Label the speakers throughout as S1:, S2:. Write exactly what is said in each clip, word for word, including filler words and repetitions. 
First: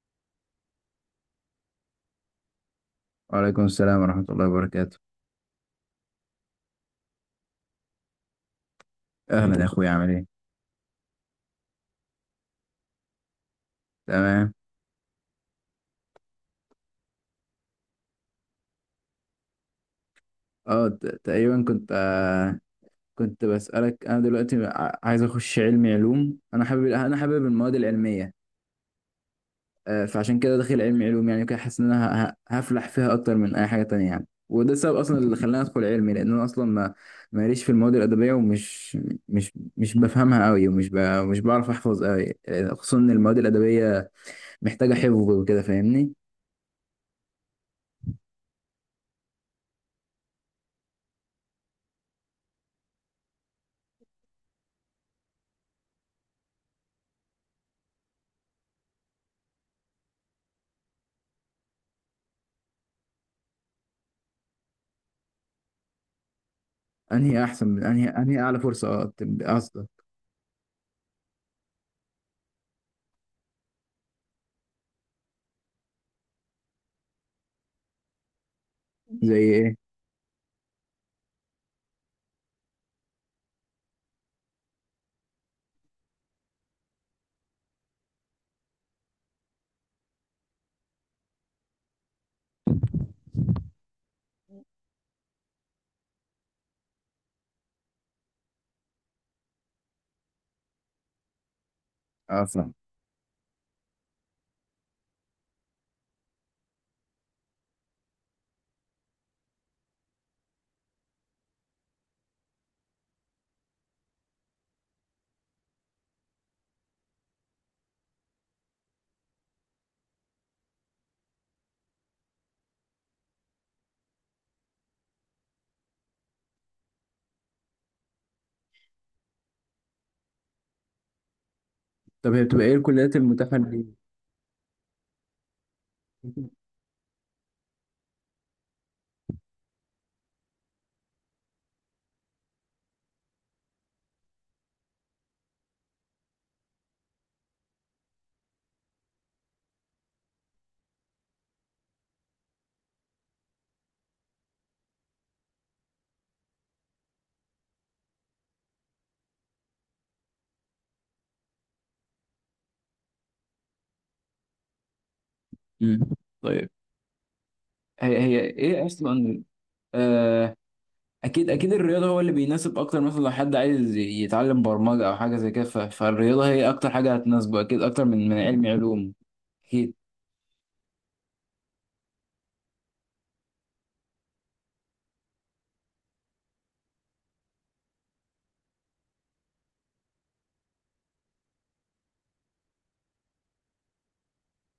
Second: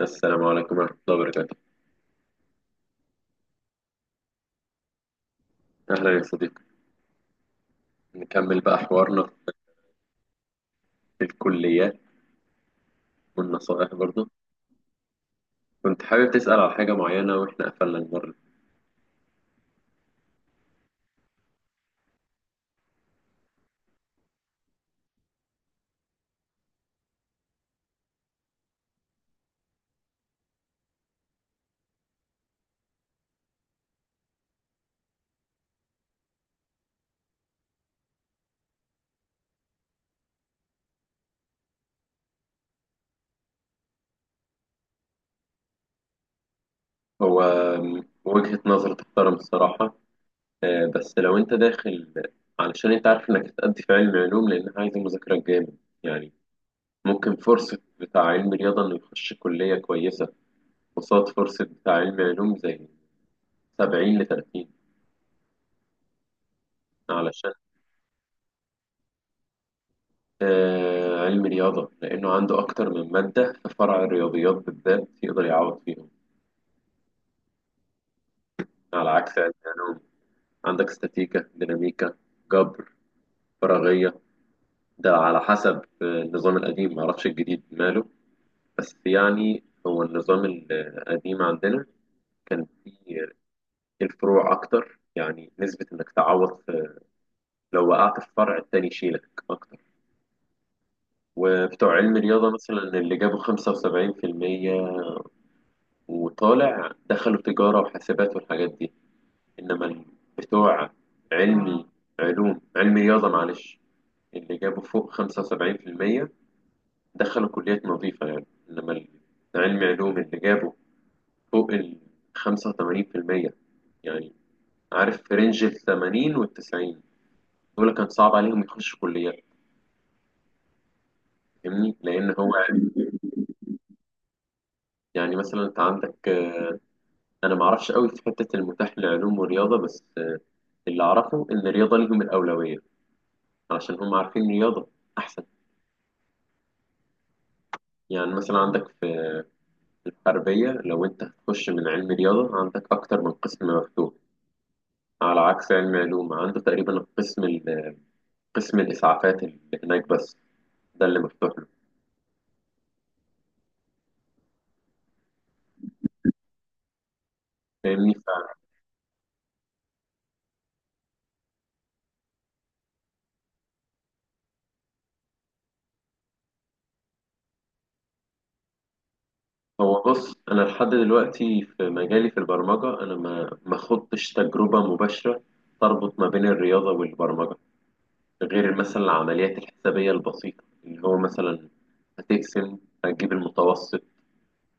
S1: السلام عليكم ورحمة الله وبركاته.
S2: وعليكم السلام ورحمة الله وبركاته.
S1: أهلا يا صديقي، نكمل بقى حوارنا
S2: أهلا يا عليكم، أخويا عامل إيه؟
S1: في الكليات والنصائح برضه.
S2: تمام.
S1: كنت حابب تسأل على حاجة معينة وإحنا قفلنا المرة.
S2: أه ت- تقريبا كنت آه كنت بسألك، أنا دلوقتي ع- عايز أخش علمي علوم، أنا حابب، أنا حابب المواد العلمية. آه فعشان كده داخل علمي علوم، يعني كده حاسس إن أنا ه- ه- هفلح فيها أكتر من أي حاجة تانية يعني، وده السبب أصلا اللي خلاني أدخل علمي، لأن أنا أصلا ما ماليش في المواد الأدبية، ومش مش مش بفهمها أوي، ومش ب... مش بعرف أحفظ أوي، آه، خصوصا إن المواد الأدبية محتاجة حفظ وكده، فاهمني؟
S1: هو م- وجهة نظر تحترم الصراحة. آه، بس لو أنت داخل علشان أنت عارف إنك هتأدي في علم علوم لأنها عايزة مذاكرة جامد يعني. ممكن فرصة بتاع علم رياضة إنه يخش كلية كويسة، قصاد فرصة بتاع علم علوم زي سبعين ل
S2: انهي
S1: تلاتين.
S2: احسن من انهي انهي اعلى فرصه؟ اه، تب- قصدك؟
S1: آه، علم رياضة لأنه عنده أكتر من مادة في فرع الرياضيات بالذات يقدر يعوض فيهم على
S2: زي
S1: عكس علم
S2: ايه؟
S1: علوم. عندك استاتيكا، ديناميكا، جبر، فراغية. ده على حسب. آه، النظام القديم، معرفش الجديد ماله. بس يعني هو النظام القديم عندنا كان فيه الفروع أكتر، يعني نسبة إنك تعوض في، لو وقعت في فرع التاني يشيلك أكتر. وبتوع علم
S2: اه،
S1: رياضة
S2: فاهم.
S1: مثلا اللي جابوا خمسة وسبعين في المية وطالع دخلوا تجارة وحاسبات والحاجات دي. إنما ال- بتوع علمي علوم، علمي رياضة، معلش، اللي جابوا فوق خمسة وسبعين في المية دخلوا كليات نظيفة يعني. إنما ال- علمي علوم اللي جابوا فوق ال خمسة وتمانين في المية، يعني عارف في رينج ال ثمانين وال تسعين، دول كان صعب عليهم يخشوا كليات. فاهمني؟ لأن
S2: طب هي
S1: هو.
S2: بتبقى ايه الكليات المتاحه لي؟
S1: يعني مثلا أنت عندك. آه، أنا معرفش قوي في حتة المتاح لعلوم ورياضة، بس آه، اللي أعرفه إن الرياضة ليهم الأولوية علشان هم عارفين رياضة أحسن. يعني مثلا عندك في الحربية، لو أنت هتخش من علم رياضة عندك أكتر من قسم مفتوح، على عكس علم علوم عنده تقريبا القسم ال- قسم الإسعافات اللي هناك بس، ده اللي مفتوح له.
S2: مم. طيب.
S1: فاهمني؟
S2: هي هي ايه اصلا؟ آه. اكيد اكيد الرياضه هو اللي بيناسب اكتر، مثلا لو حد عايز يتعلم برمجه او حاجه زي كده ف- فالرياضه هي اكتر حاجه هتناسبه، اكيد اكتر من من علم علوم. اكيد.
S1: فهو بص، أنا لحد دلوقتي في مجالي في البرمجة أنا ما ما خضتش تجربة مباشرة تربط ما بين الرياضة والبرمجة، غير مثلا العمليات الحسابية البسيطة اللي هو مثلا هتقسم، هتجيب المتوسط،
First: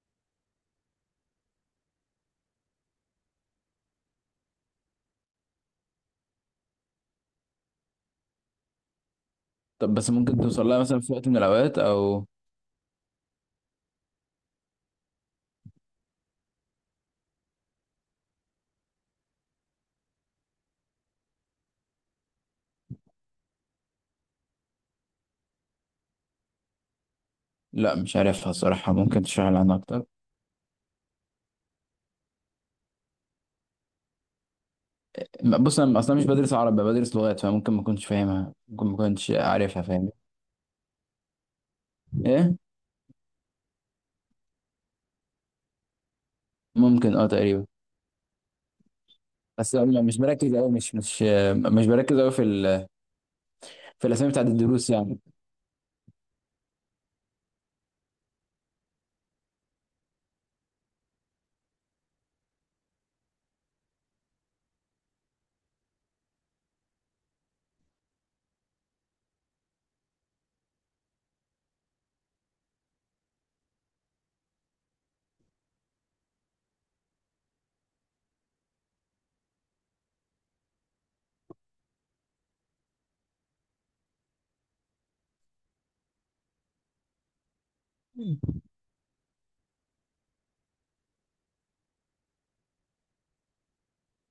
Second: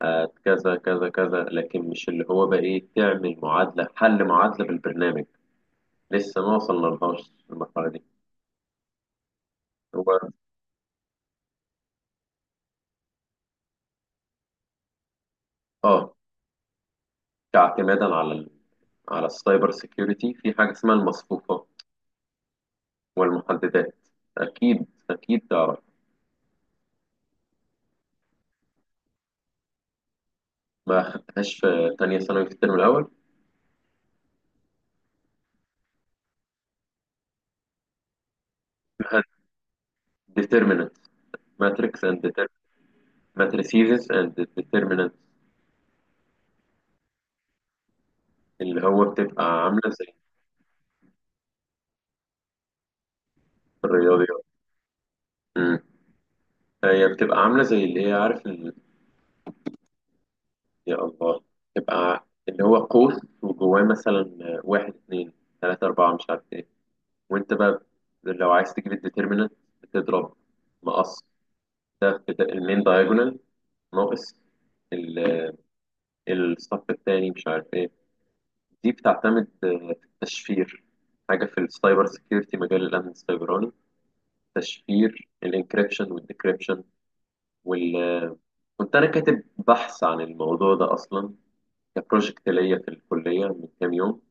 S1: هت كذا كذا كذا، لكن مش اللي هو بقى ايه، تعمل معادلة، حل معادلة بالبرنامج. لسه ما وصلنا لهاش المرحلة دي.
S2: طب بس
S1: هو
S2: ممكن توصل لها مثلا في وقت من الاوقات او...
S1: اه كاعتمادا على ال... على السايبر سيكيورتي في حاجة اسمها المصفوفة والمحددات، أكيد أكيد تعرف.
S2: لا، مش عارفها الصراحه، ممكن تشرح لي عنها اكتر؟
S1: ما خدتهاش في تانية ثانوي في الترم الأول.
S2: م- بص انا اصلا مش بدرس عربي، بدرس لغات، فممكن ما كنتش فاهمها، ممكن ما كنتش عارفها، فاهم؟
S1: ديترمينانت، ماتريكس اند
S2: ايه،
S1: ماتريسيز اند،
S2: ممكن اه تقريبا.
S1: اللي هو بتبقى
S2: بس
S1: عاملة
S2: م-
S1: زي
S2: مش بركز قوي مش مش آه، مش بركز قوي في ال... في الاسامي
S1: الرياضيات.
S2: بتاعت الدروس يعني.
S1: مم. هي بتبقى عاملة زي اللي هي، عارف ال... يا الله، بتبقى اللي هو قوس وجواه مثلا واحد اتنين تلاتة أربعة مش عارف ايه. وانت بقى لو عايز تجيب الديترمينانت بتضرب مقص، ده بت- المين دايجونال ناقص ال- الصف التاني مش عارف ايه. دي بتعتمد آه، في التشفير، حاجة في السايبر سيكيورتي، مجال الأمن السيبراني. تشفير الانكريبشن والديكريبشن وال كنت أنا كاتب بحث عن الموضوع ده أصلا كبروجكت ليا في الكلية من كام يوم.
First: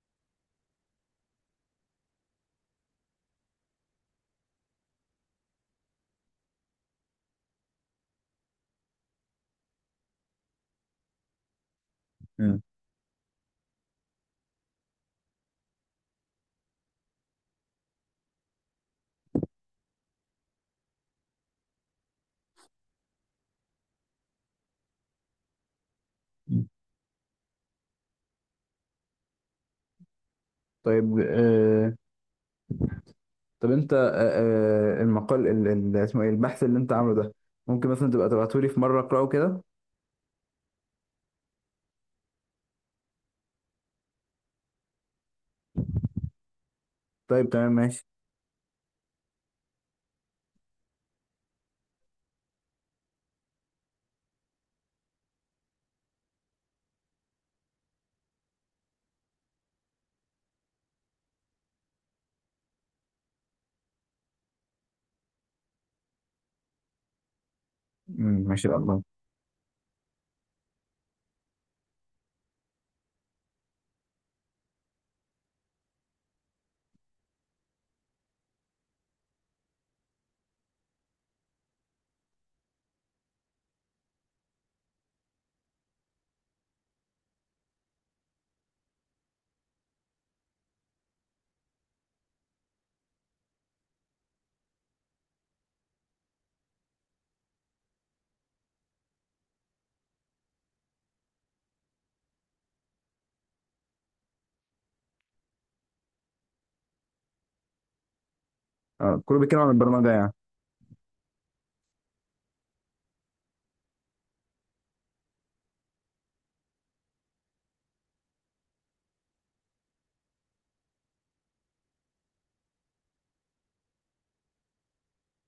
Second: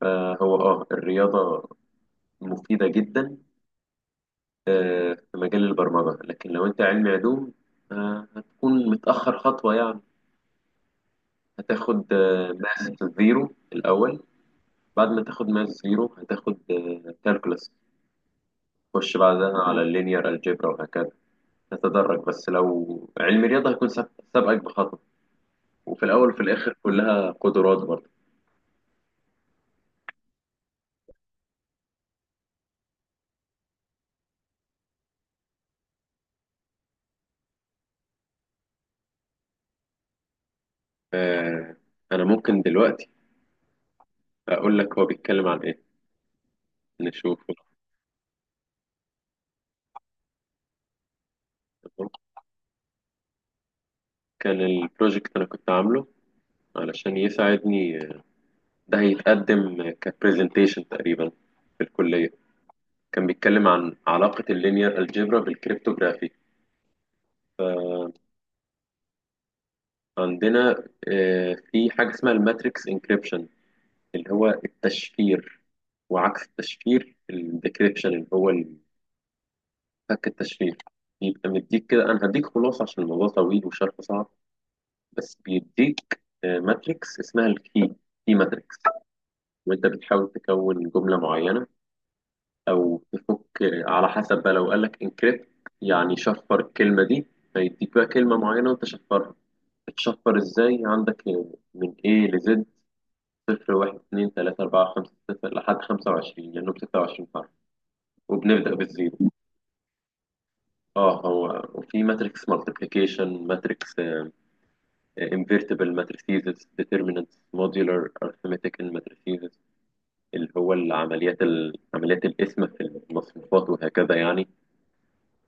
S1: فهو آه الرياضة مفيدة جدا آه، في مجال البرمجة، لكن لو أنت علمي علوم آه، هتكون متأخر خطوة يعني. هتاخد آه،
S2: مم.
S1: ماس زيرو الأول. بعد ما تاخد ماس زيرو هتاخد كالكولس، تخش بعدها على اللينير الجبرا وهكذا، تتدرج. بس لو علم رياضة هيكون سابق- سابقك بخطوة. وفي الأول وفي الآخر كلها قدرات برضه.
S2: طيب. آه طب انت، آه آه، المقال ال- ال- اسمه ايه، البحث اللي انت عامله ده؟ ممكن مثلا تبقى تبعته لي في مره اقراه كده؟
S1: آه انا ممكن دلوقتي اقول لك هو بيتكلم عن ايه، نشوفه.
S2: طيب، تمام، ماشي.
S1: تمام؟ كان البروجكت انا كنت عامله علشان يساعدني، ده هيتقدم كبرزنتيشن تقريبا في الكلية. كان بيتكلم عن علاقة اللينير الجبرا بالكريبتوغرافي.
S2: مم، ماشي الله.
S1: عندنا آه، في حاجة اسمها الماتريكس انكريبشن، اللي هو التشفير، وعكس التشفير الديكريبشن اللي هو فك التشفير. يبقى مديك كده، انا هديك خلاصة عشان الموضوع طويل وشرحه صعب. بس بيديك آه، ماتريكس اسمها الكي، كي ماتريكس. وانت بتحاول تكون جمله معينه او تفك آه، على حسب بقى. لو قال لك انكريبت يعني شفر الكلمه دي. فيديك بقى كلمه معينه وانت شفرها. بتشفر ازاي؟ عندك آه، من A ل Z، صفر واحد اتنين تلاتة أربعة خمسة ستة لحد خمسة وعشرين، لأنه بستة وعشرين حرف، وبنبدأ بالزيرو.
S2: آه كله بيتكلم عن البرمجه يعني.
S1: اه، هو وفي ماتريكس مالتيبليكيشن، ماتريكس، انفيرتبل ماتريسيز، ديترمينانتس، موديولار ارثماتيك ماتريسيز، اللي هو العمليات ال- عمليات القسم في المصفوفات وهكذا يعني.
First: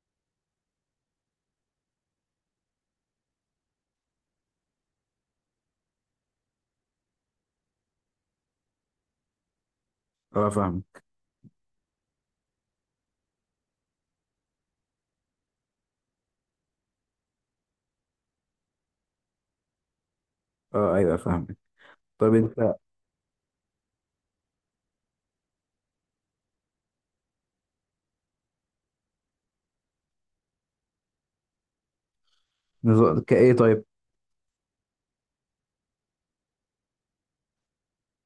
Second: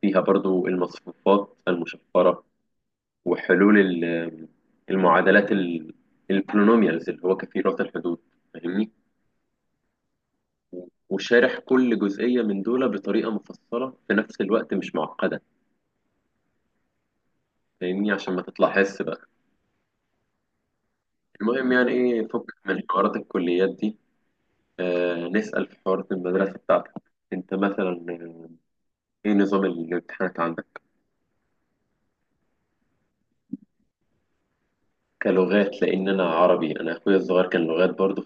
S1: فيها برضو المصفوفات المشفرة وحلول ال- المعادلات ال- البولينوميالز اللي هو كثيرات الحدود. فاهمني؟
S2: اه، فاهم.
S1: وشارح كل جزئية من دول بطريقة مفصلة، في نفس الوقت مش معقدة. فاهمني؟ عشان ما تطلع حس بقى.
S2: اه، ايوه، فاهم.
S1: المهم، يعني ايه،
S2: طيب
S1: فك
S2: انت،
S1: من حوارات الكليات دي. آه نسأل في حوارات المدرسة بتاعتك. انت مثلا آه، ايه نظام الامتحانات عندك
S2: نظ- كايه طيب.
S1: كلغات؟ لأن أنا عربي، أنا أخويا الصغير كان لغات برضه،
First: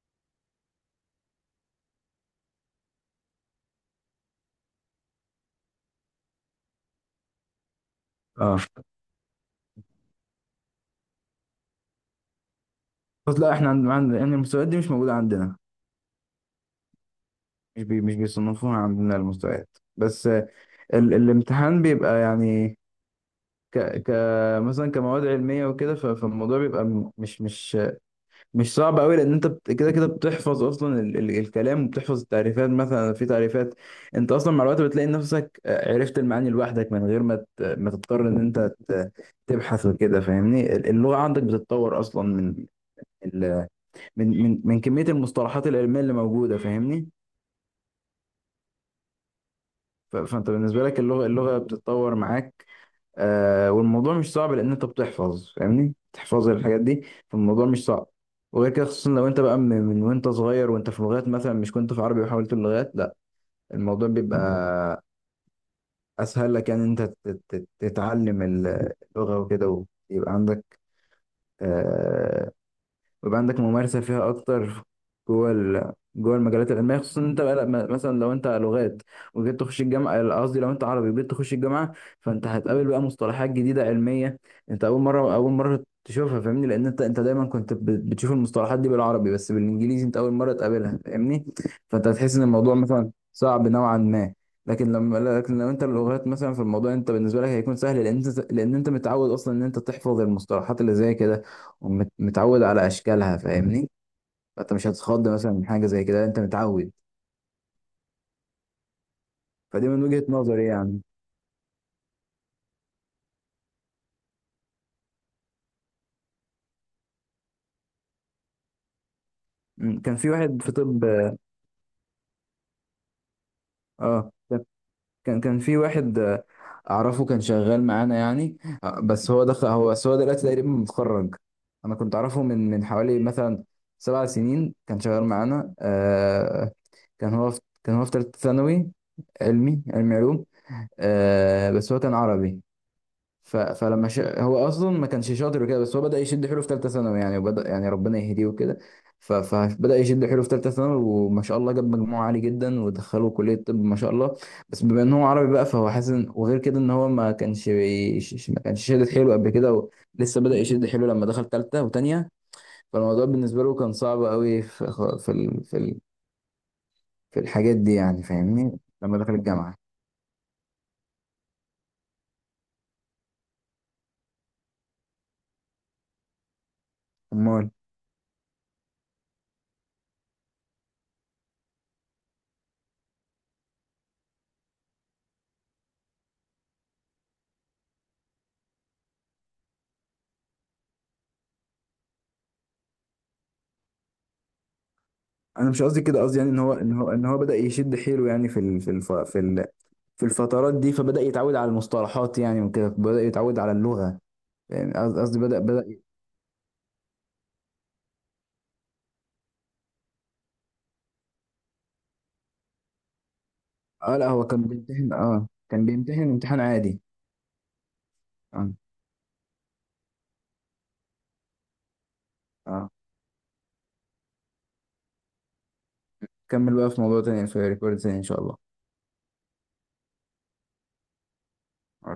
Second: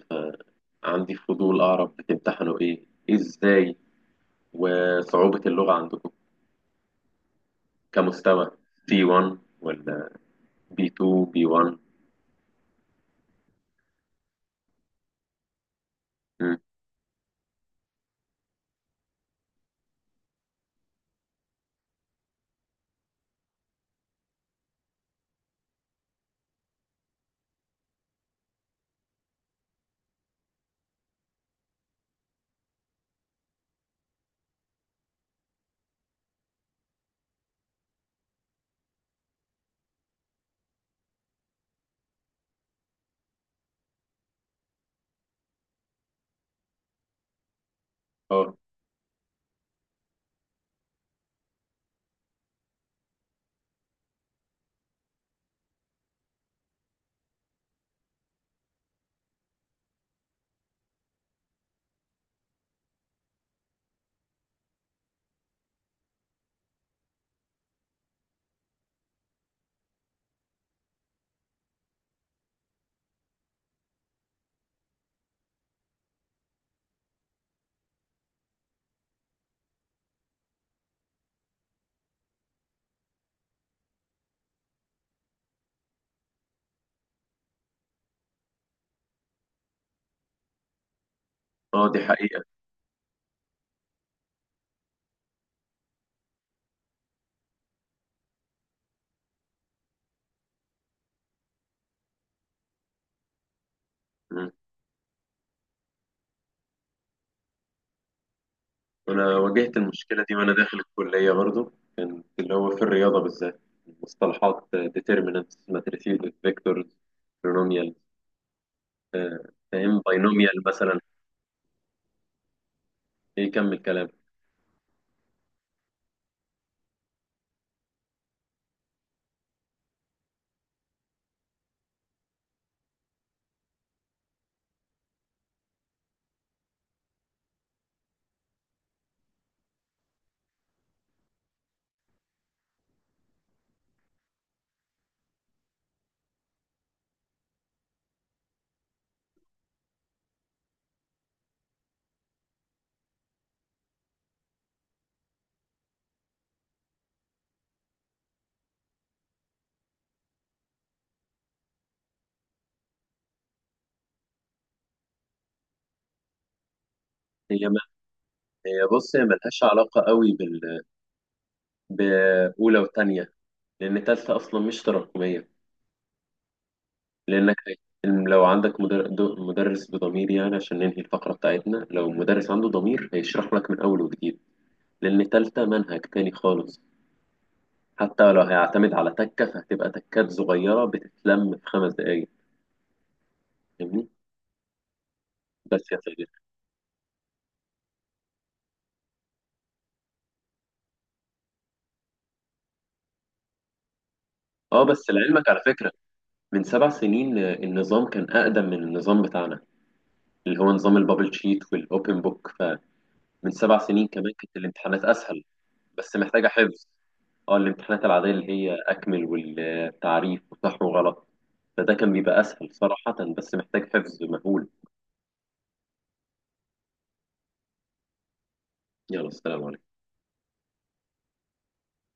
S1: فعندي فضول أعرف بتمتحنوا إيه إزاي، وصعوبة اللغة عندكم كمستوى
S2: اه،
S1: سي وان ولا بي تو بي وان؟
S2: بس لا، احنا عندنا عند... يعني المستويات دي مش موجوده عندنا.
S1: مم.
S2: مش بي... مش بيصنفوها عندنا المستويات. بس ال الامتحان بيبقى يعني، ك ك مثلا كمواد علميه وكده، ف- فالموضوع بيبقى م- مش مش مش صعب قوي، لان انت بت- كده كده بتحفظ اصلا ال ال الكلام، وبتحفظ التعريفات، مثلا في تعريفات انت اصلا مع الوقت بتلاقي نفسك آه، عرفت المعاني لوحدك من غير ما ت- ما تضطر ان انت ت- تبحث وكده فاهمني. ال- اللغه عندك بتتطور اصلا من ال من من من كميه المصطلحات العلميه اللي موجوده فاهمني.
S1: اه،
S2: ف- فانت بالنسبه لك، اللغه اللغه بتتطور معاك. آه والموضوع مش صعب، لان انت بتحفظ، فاهمني، بتحفظ الحاجات دي، فالموضوع مش صعب. وغير كده خصوصا لو انت بقى من, من وانت صغير، وانت في لغات، مثلا مش كنت في عربي وحاولت اللغات. لا، الموضوع بيبقى اسهل لك يعني، انت تت- تت- تتعلم اللغة وكده. ويبقى عندك آه، ويبقى عندك ممارسة فيها أكتر جوه ال... جوه المجالات العلمية، خصوصا إن أنت بقى لما- مثلا لو أنت لغات وجيت تخش الجامعة، قصدي لو أنت عربي وجيت تخش الجامعة. فأنت هتقابل بقى مصطلحات جديدة علمية، أنت أول مرة أول مرة تشوفها فاهمني، لأن أنت أنت دايما كنت ب- بتشوف المصطلحات دي بالعربي، بس بالإنجليزي أنت أول مرة تقابلها فاهمني.
S1: اه دي
S2: فأنت هتحس إن
S1: حقيقة.
S2: الموضوع مثلا صعب نوعا ما. لكن لما لكن لو انت اللغات مثلا في الموضوع انت بالنسبه لك هيكون سهل، لان انت لان انت متعود اصلا ان انت تحفظ المصطلحات اللي زي كده، ومتعود على اشكالها فاهمني.
S1: مم.
S2: فانت مش هتتخض مثلا من حاجه زي كده، انت متعود.
S1: أنا واجهت
S2: فدي من وجهه
S1: المشكلة دي وأنا
S2: نظري
S1: داخل
S2: يعني.
S1: الكلية برضه، اللي هو في الرياضة بالذات مصطلحات determinants, matrices, vectors, polynomials. آه،
S2: م،
S1: فاهم
S2: كان في واحد
S1: binomial
S2: في
S1: مثلا.
S2: طب.
S1: إيه، كمل كلام.
S2: اه، كان كان في واحد، آه، اعرفه، كان شغال معانا يعني. آه، بس هو دخل هو بس هو دلوقتي تقريبا متخرج. انا كنت اعرفه من من حوالي مثلا سبع سنين، كان شغال معانا. آه كان هو في كان هو في ثالثه ثانوي، علمي علمي علوم. آه بس هو كان عربي. ف... فلما ش... هو اصلا ما كانش شاطر وكده، بس هو بدأ يشد حيله في ثالثه ثانوي يعني، وبدأ يعني ربنا يهديه وكده. ف... فبدأ يشد حيله في ثالثه ثانوي، وما شاء الله جاب مجموع عالي جدا ودخله كلية طب ما شاء الله. بس بما ان هو عربي بقى فهو حاسس إن- وغير كده ان هو ما كانش بيش... ما كانش شادد حيله قبل كده و... لسه بدأ يشد حيله لما دخل ثالثه وثانيه. فالموضوع بالنسبة له كان صعب قوي في في ال... في ال... في
S1: هي
S2: الحاجات
S1: ما
S2: دي يعني فاهمني،
S1: هي بص،
S2: لما
S1: هي
S2: دخل
S1: ملهاش
S2: الجامعة.
S1: علاقة قوي بأولى وتانية، لأن تالتة أصلا مش تراكمية، لأنك
S2: امال،
S1: هي- لو عندك مدر- دو- مدرس بضمير يعني، عشان ننهي الفقرة بتاعتنا، لو مدرس عنده ضمير هيشرح لك من أول وجديد. لأن تالتة منهج تاني خالص. حتى لو هيعتمد على تكة فهتبقى تكات صغيرة بتتلم في خمس دقايق. فاهمني؟
S2: انا مش
S1: بس يا
S2: قصدي كده،
S1: سيدي.
S2: قصدي يعني ان هو ان هو ان هو بدأ يشد حيله يعني في ال- في الف... في ال... في الفترات دي، فبدأ يتعود على المصطلحات يعني، وكده بدأ يتعود على اللغة.
S1: اه
S2: يعني
S1: بس
S2: قصد- قصدي
S1: لعلمك
S2: بدأ
S1: على
S2: بدأ
S1: فكرة، من سبع سنين آه، النظام كان أقدم من النظام بتاعنا اللي هو نظام البابل شيت والأوبن بوك، فمن سبع سنين
S2: اه، لا،
S1: كمان
S2: هو
S1: كانت
S2: كان
S1: الامتحانات
S2: بيمتحن
S1: أسهل.
S2: اه كان
S1: بس
S2: بيمتحن
S1: محتاجة
S2: امتحان
S1: حفظ.
S2: عادي.
S1: اه الامتحانات العادية اللي
S2: اه.
S1: هي أكمل والتعريف وصح وغلط، فده كان بيبقى أسهل
S2: اه،
S1: صراحة، بس محتاج حفظ مهول.
S2: كمل بقى في موضوع تاني في ريكورد تاني ان شاء الله.
S1: يلا، السلام عليكم.